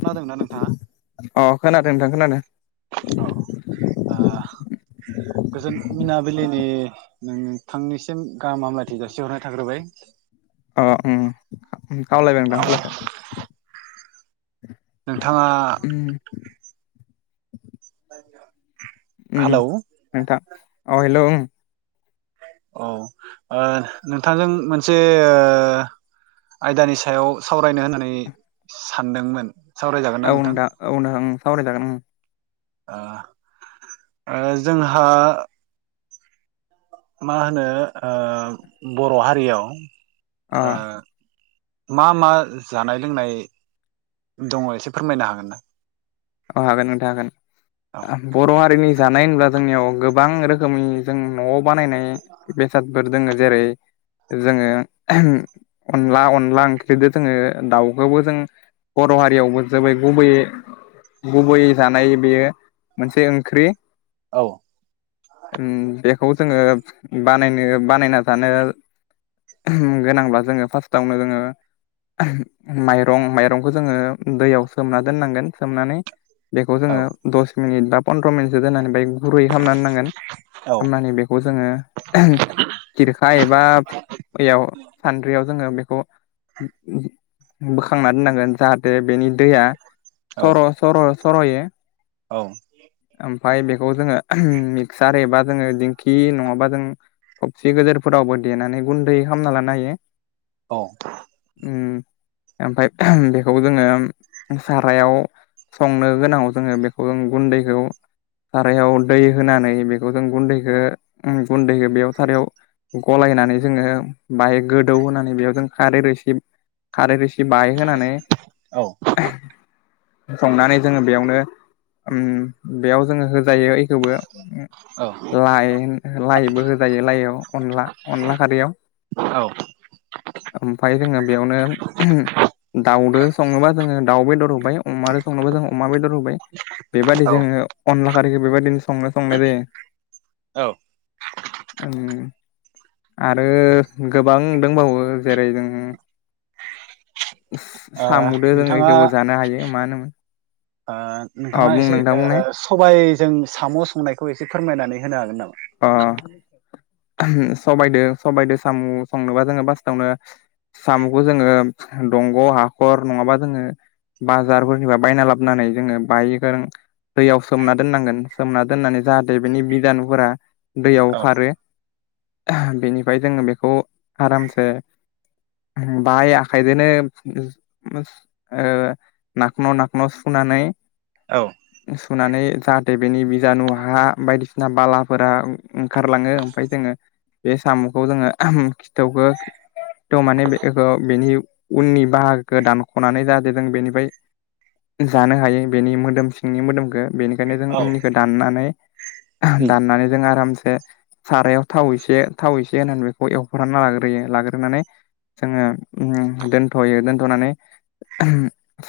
खोनादोंना नोंथाङा? अ खोनादों नोंथां खोनादो। औ ओ गोजोन मोनाबिलिनि नोंथांनिसिम गाहाम हामलायथि जासिहरनाय थाग्रोबाय, अ ओं ओम खावलायबाय नोंथां खावलायबाय, नोंथाङा, उम ओम हेलौ नोंथां अ हेलौ ओम। औ ओ नोंथांजों मोनसे ओ आयदानि सायाव सावरायनो होननानै सानदोंमोन। सावरायजागोन ना औ नोंथां औ नोंथां ओं सावरायजागोन ओं। ओ ओ जोंहा। मा होनो ओ बर' हारियाव अ ओ मा मा जानाय लोंनाय दङ एसे फोरमायनो हागोन ना? औ हागोन नोंथा हागोन औ बर' हारिनि जानाय होनब्ला। जोंनियाव गोबां रोखोमनि जों न'आव बानायनाय बेसादफोर दङ जेरै। जोङो अनला अनला ओंख्रिजों जोङो दाउखौबो जों। बर' हारियावबो जोबाय गुबैयै। गुबै जानाय बेयो मोनसे ओंख्रि। औ ओं बेखौ। जोङो बानायनो बानायना जानो। गोनांब्ला जोङो फार्स्टावनो जोङो। माइरं माइरंखौ जोङो दैयाव सोमना दोननांगोन सोमनानै। बेखौ औ जोङो दस मिनिट बा पन्द्र' मिनिटसो दोननानै बाय गुरै खालामना दोननांगोन। औ खामनानै बेखौ जोङो। खिरखा एबा बेयाव सान्द्रियाव जोङो बेखौ। बोखांना दोननांगोन जाहाथे बेनि दैया औ सर' सर' सर'यो। औ। ओमफाय बेखौ जोङो मिक्सार एबा जोङो दिंखि नङाबा जों। थबसि गोदोरफोरावबो देनानै गुन्दै खालामना लानो हायो। औ। उम ओमफ्राय बेखौ जोङो सारायाव। संनो गोनाङाव जोङो बेखौ जों गुन्दैखौ। सारायाव दै होनानै बेखौ जों गुन्दैखौ गुन्दैखौ बेयाव सारायाव। गलायनानै जोङो बाहाय गोदौ होनानै बेयाव जों खारै रोसि खारै रोसि। जि बाहाय होनानै। औ संनानै जोङो बेयावनो उम बेयाव जोङो होजायो बेखौबो। लाइ लाइबो होजायो लाइआव अनला अनला खारैयाव। औ ओमफ्राय जोङो बेयावनो दाउदो। संनोबा दाउ बेदर होबाय अमाजों संनोबा जों अमा बेदर होबाय बेबादि औ जोओ। सफारिखौ बेबायदिनो संनाय संनाय जायो। औ। ओं। आरो गोबां दंबावो जेरै जों। साम'दो जोङो नोंथाङा गोबो जानो हायो मा होनोमोन? ओ अ नोंथाङा बुं एसे नोंथां बुंनाय ओ सबायजों साम' संनायखौ एसे फोरमायनानै। होनो हागोन नामा? अह। सबाइदो सबाइदो साम' संनोबा जोङो फास्टावनो। साम'खौ जोङो दंग' हाखर नङाबा जोङो। बाजारफोरनिफाय बायना लाबोनानै जोङो बायो गों। दैयाव सोमना दोननांगोन सोमना दोननानै जाहाथे बिनि बिजदानुफोरा दैयाव औ खारो। बेनिफ्राय जोङो बेखौ आरामसे। बाय आखाइजोंनो ओ नाखन' नाखन' सु। सुनानै। जाहाथे बेनि बिजानु हा बायदिसिना बालाफोरा ओंखारलाङो। ओमफ्राय जोङो बे साम'खौ जोङो खिथावखो। थ' माने बेखौ बेनि उननि बाहागोखौ दानख'नानै जाहाथे जों बेनिफ्राय। जानो हायो बेनि मोदोम सिंनि मोदोमखो बेनिखायनो जों औ उननिखौ दाननानै उम दाननानै जों आरामसे सारायाव थाव एसे थाव एसे होनानै बेखौ एवफ्रामना लाग्रोयो लाग्रोनानै जोङो दोनथ'यो दोनथ'नानै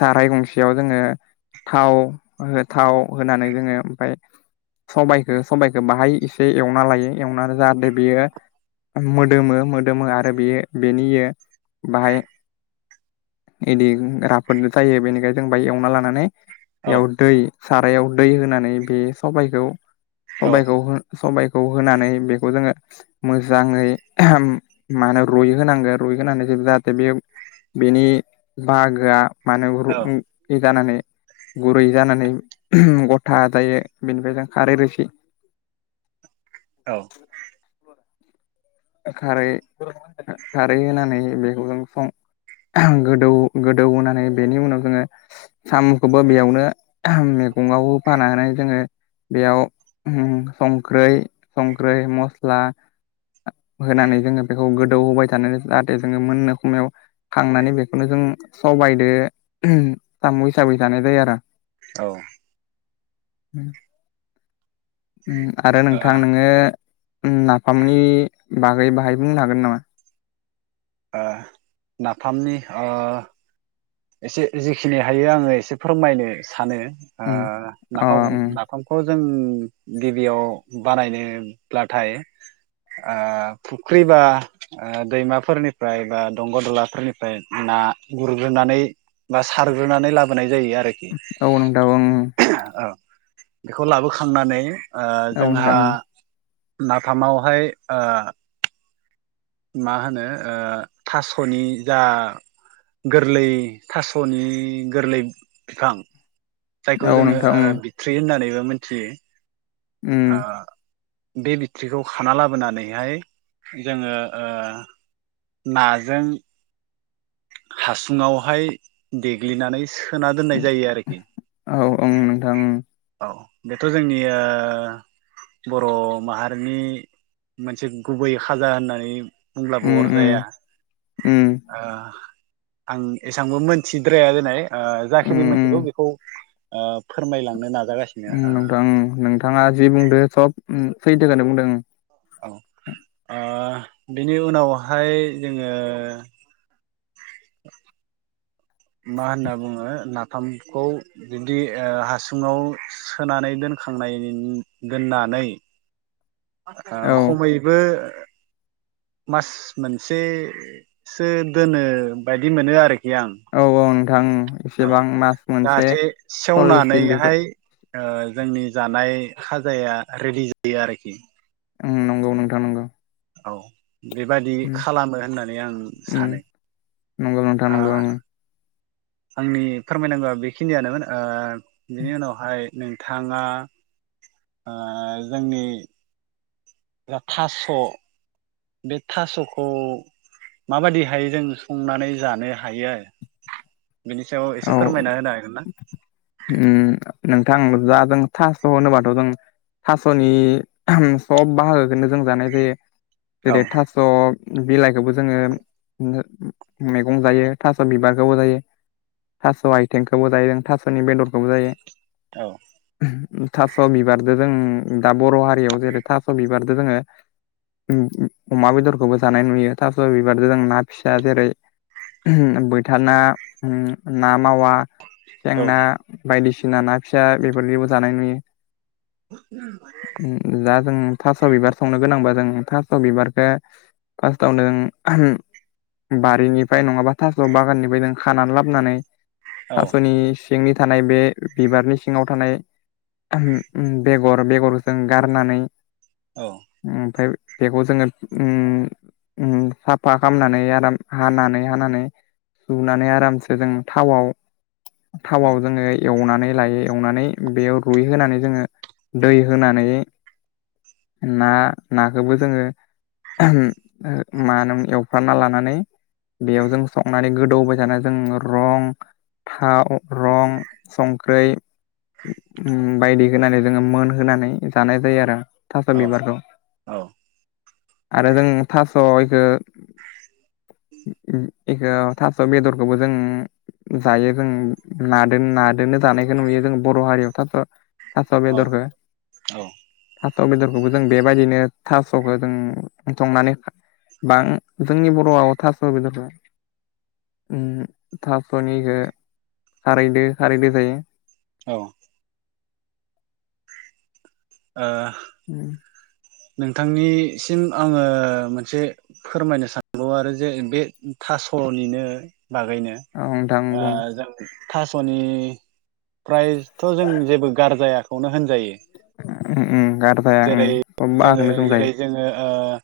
साराय गंसेयाव जोङो थाव थाव होनानै जोङो ओमफ्राय सबाइखौ सबाइखौ बाहाय एसे एवना लायो एवनानै जाहाथे बेयो मोदोमो मोदोमो आरो बेयो बेनि बाहाय इदि राफोदनो जायो बेनिखायनो जों बाहाय एवना लानानै औ बेयाव दै सारायाव दै होनानै बे सबायखौ औ सबायखौ होना सबायखौ होनानै बेखौ जोङो मोजाङै मा होनो रुय होनांगौ रुय होनानै जाहाथे बे बेनि बाहागोआ औ [unintelligible] जानानै गुरै जानानै गथा जायो बेनिफ्राय जों खारै रोसि [inaudible] औ खारै खारै होनानै बेखौ जों सं गोदौ गोदौ होनानै बेनि उनाव जोङो साम'खौबो बेयावनो मैगङाव होफानानै जोङो बेयाव संख्रै संख्रै मस्ला होनानै जोङो बेखौ गोदौ होबाय थानानै जाहाथे जोङो मोननो समायाव खांनानै बेखौनो जों सबायदो साम' हिसाबै जानाय जायो आरो। औ हम आरो नोंथां ओ नोङो नाफामनि बागै बाहाय बुंनो हागोन नामा नाफामनि ओ एसे जिखिनि हायो आङो एसे फोरमायनो सानो अ नाफाम ओं नाफामखौ जों गिबियाव बानायनोब्लाथाय ओ फुख्रि बा दैमाफोरनिफ्राय बा दंग' दलाफोरनिफ्राय ना गुरग्रोनानै बा सारग्रोनानै लाबोनाय जायो आरोखि औ नोंथां ओं ओ बेखौ लाबोखांनानै ओ औ जोंहा नोंथां नाफामावहाय ओ मा होनो ओ थास'नि जा गोरलै थास'नि गोरलै बिफां जायखौ औ जोङो नोंथां ओं बिथ्रि होननानैबो मिथियो उम आ बे बिथ्रिखौ खाना लाबोनानैहाय जोङो ओ नाजों हासुङावहाय देग्लिनानै सोना दोननाय जायो आरोखि औ ओं नोंथां ओं औ बेथ' जोंनिया बर' माहारिनि मोनसे गुबै खाजा होननानै बुंब्लाबो उम उम अरजाया उम ओ आं एसांबो मोनथिद्राया जेनाय उम जाखिनि उम मोनथिगौ बेखौ फोरमायलांनो ना नोंथां नोंथाङा जि बुंदों सब सैथोखौनो बुंदों औ बेनि उनावहाय जोङो [inaudible] मा होनना बुङो नाफामखौ बिदि ओ हासुङाव सोनानै दोन खांनायनि दोननानै ओ औ खमैबो मास मोनसेसो दोनो बायदि मोनो आरोखि यां औ औ नोंथां औ एसेबां मास मोनसे जाहाथे सल्लिस दिन बेफोर सेवनानैहाय ओ जोंनि जानाय खाजाया रेडि जायो आरोखि नंगौ नोंथां नंगौ औ बेबादि उम खालामो होननानै आं उम सानो नंगौ नोंथां नंगौ ओ ओं आंनि फोरमायनांगौआ बेखिनियानोमोन बिनि उनावहाय नोंथाङा ओ जोंनि थास' बे थास'खौ माबायदिहाय जों संनानै जानो हायो आरो बिनि सायाव औ एसे फोरमायना होनो हागोन ना थां जा जों थास' होनोबाथ' जों थास'नि सब बाहागोखौनो जों जानाय जायो जेरै औ थास' बिलाइखौबो जोङो मैगं जायो थास' बिबारखौबो जायो थास' आइथेंखौबो जायो जों थास'नि बेदरखौबो जायो औ थास' बिबारजों जों दा बर' हारियाव जेरै थास' बिबारजों जोङो अमा बेदरखौबो जानाय नुयो थास' बिबारजों जों ना फिसा जेरै बैथा ना ना मावा औ सेंना औ बायदिसिना ना फिसा बेफोरदिबो जानाय नुयो दा जों थास' बिबार संनो गोनांबा जों थास' बिबारखौ फार्स्टाव नो बारिनिफ्राय नङाबा थास' बागाननिफ्राय जों खानानै लाबोनानै औ थास'नि सिंनि थानाय बे बिबारनि सिङाव थानाय [unintelligible] बेगर बेगरजों गारनानै औ ओमफ्राय बेखौ जोंङो ओम ओम साफा खालामनानै आराम हानानै हानानै सुनानै आरामसे जों थावआव औ थावाव जोङो एवनानै लायो एवनानै बेयाव रुइहोनानै जोंङो दै होनानै ना नाखौबो जोंङो मा होनो एवफ्रना लानानै बेयाव जों संनानै गोदौबाय जानो जों रं थाव रं संख्रै बायदि होनानै जोंङो मोनहोनानै जानाय जायो आरो। थास' औ बिबारखौ औ। आरो जों थास' इखौ इखौ थास' स' बेदरखौबो जों जायो जों नादोन नादोनो जानायखौ नुयो जों बर' हारियावथाथ' थास' औ बेदरखो औ थास' बेदरखोबो जों बेबायदिनो थास' थासखो जों संनानै बां जोंनि बर'आव थास' बेदर ओम थासनिखो खारैदो खारैदो जायो। औ। ओ [inaudible] नोंथांनिसिम आंङो मोनसे फोरमायनो सानो ल' आरो जे बे थास'निनो बागैनो औ नोंथां ओ बुं जों थास'नि प्राइज थ' जों जेबो गारजायाखौनो होनजायो। उम उम गारजाया। सब जोंङो बाहागोनो जों जायो जेरै जोंङो ओह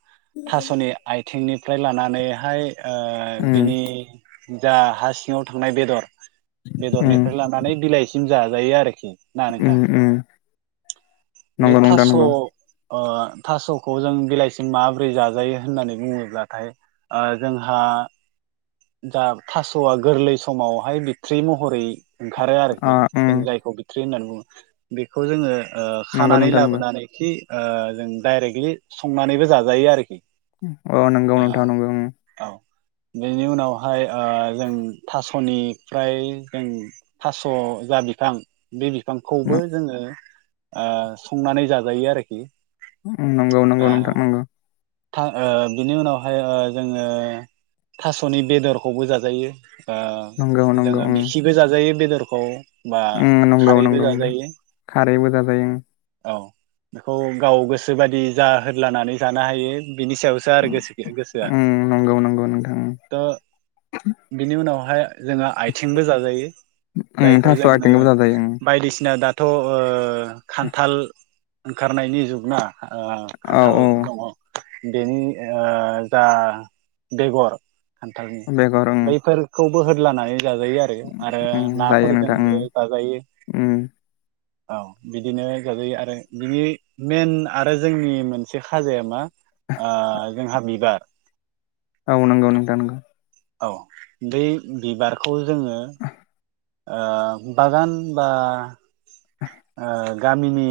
थास'नि आइथिंनिफ्राय लानानैहाय। ओह उम बिनि जा हा सिङाव थांनाय बेदर। उम बेदरनिफ्राय लानानै बिलाइसिम जाजायो आरोखि। ना नोंथां उम उम बे नंगौ नोंथां थास'। नंगौ ओह थास'खौ जों बिलाइसिम माबोरै जाजायो होननानै बुङोब्लाथाय ओह जोंहा। आ जा थास'आ गोरलै समावहाय बिथ्रि महरै। ओंखारो अ आरोखि उम जों जायखौ बिथ्रि होननानै बुङो बेखौ जोंङो। ओ नंगौ खानानै नोंथां नंगौ लाबोनानै खि ओह जों दाइरेकलि संनानैबो जाजायो आरोखि। अ नंगौ ओ नोंथां नंगौ ओं। औ बेनि उनावहाय ओह जों थास। ख'निफ्राय जों थास' जा बिफां बे बिफांखौबो जोंङो ओ संनानै जाजायो आरोखि। ओम नंगौ नंगौ ओ नोंथां नंगौ। था ओ बिनि उनावहाय ओ जोंङो थास'नि बेदरखौबो जाजायो। नंगौ ओह नंगौ जोंङो उम मिखिबो जाजायो बेदरखौ। बा उम नंगौ खारैबो नंगौ नोंथां जाजायो खारैबो जाजायो औ। बेखौ गाव गोसो बादि जा होदलानानै जानो हायो। बिनि सायावसो आरो गोसो गोसोआ उम नंगौ नंगौ नोंथां त बिनि उनाव। हाय जोंङो आथिंबो जाजायो उम जायखौ थास' जोंङो आथिंबो जाजायो उम बायदिसिना दा थ' ओह खान्थाल ओंखारनायनि जुगना। ओह औ खान्थाल दङ औ बेनि ओह जा। बेगर खान्थालनि बेगर उम बैफोरखौबो होदलानानै। जाजायो आरो आरो उम जायो नोंथां उम नाफोरजोंबो जाजायो। उम औ बिदिनो जाजायो आरो बिनि मेन आरो जोंनि मोनसे खाजाया मा। ओह जोंहा बिबार। औ नोंगौ नोंथां नोंगौ। औ दै बिबारखौ जोङो। ओह बागान बा। ओह गामिनि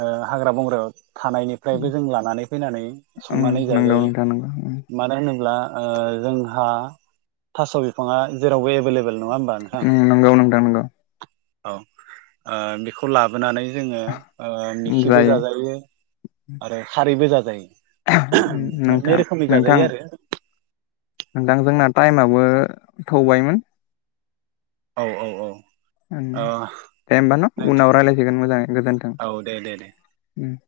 ओह हाग्रा बंग्रायाव। थानायनिफ्रायबो जों लानानै फैनानै उम संनानै नंगौ जाजायो नोंथां नंगौ मानो होनोब्ला। ओ जोंहा थास' बिफाङा जेरावबो एबोल लेबोल। ओम नंगौ नोंथां नंगौ। औ ओह बेखौ लाबोनानै। जोङो ओह मिखिबो जायो जाजायो आरो खारैबो जाजायो। उम मोननै नोंथां रोखोमनि नोंथां जाजायो आरो। नोंथां जोंना ताइमाबो थौबायमोन। औ औ औ। ओम औ दे होमबा न' नों उनाव रायलायसिगोन मोजाङै गोजोन्थों औ दे दे दे ओम।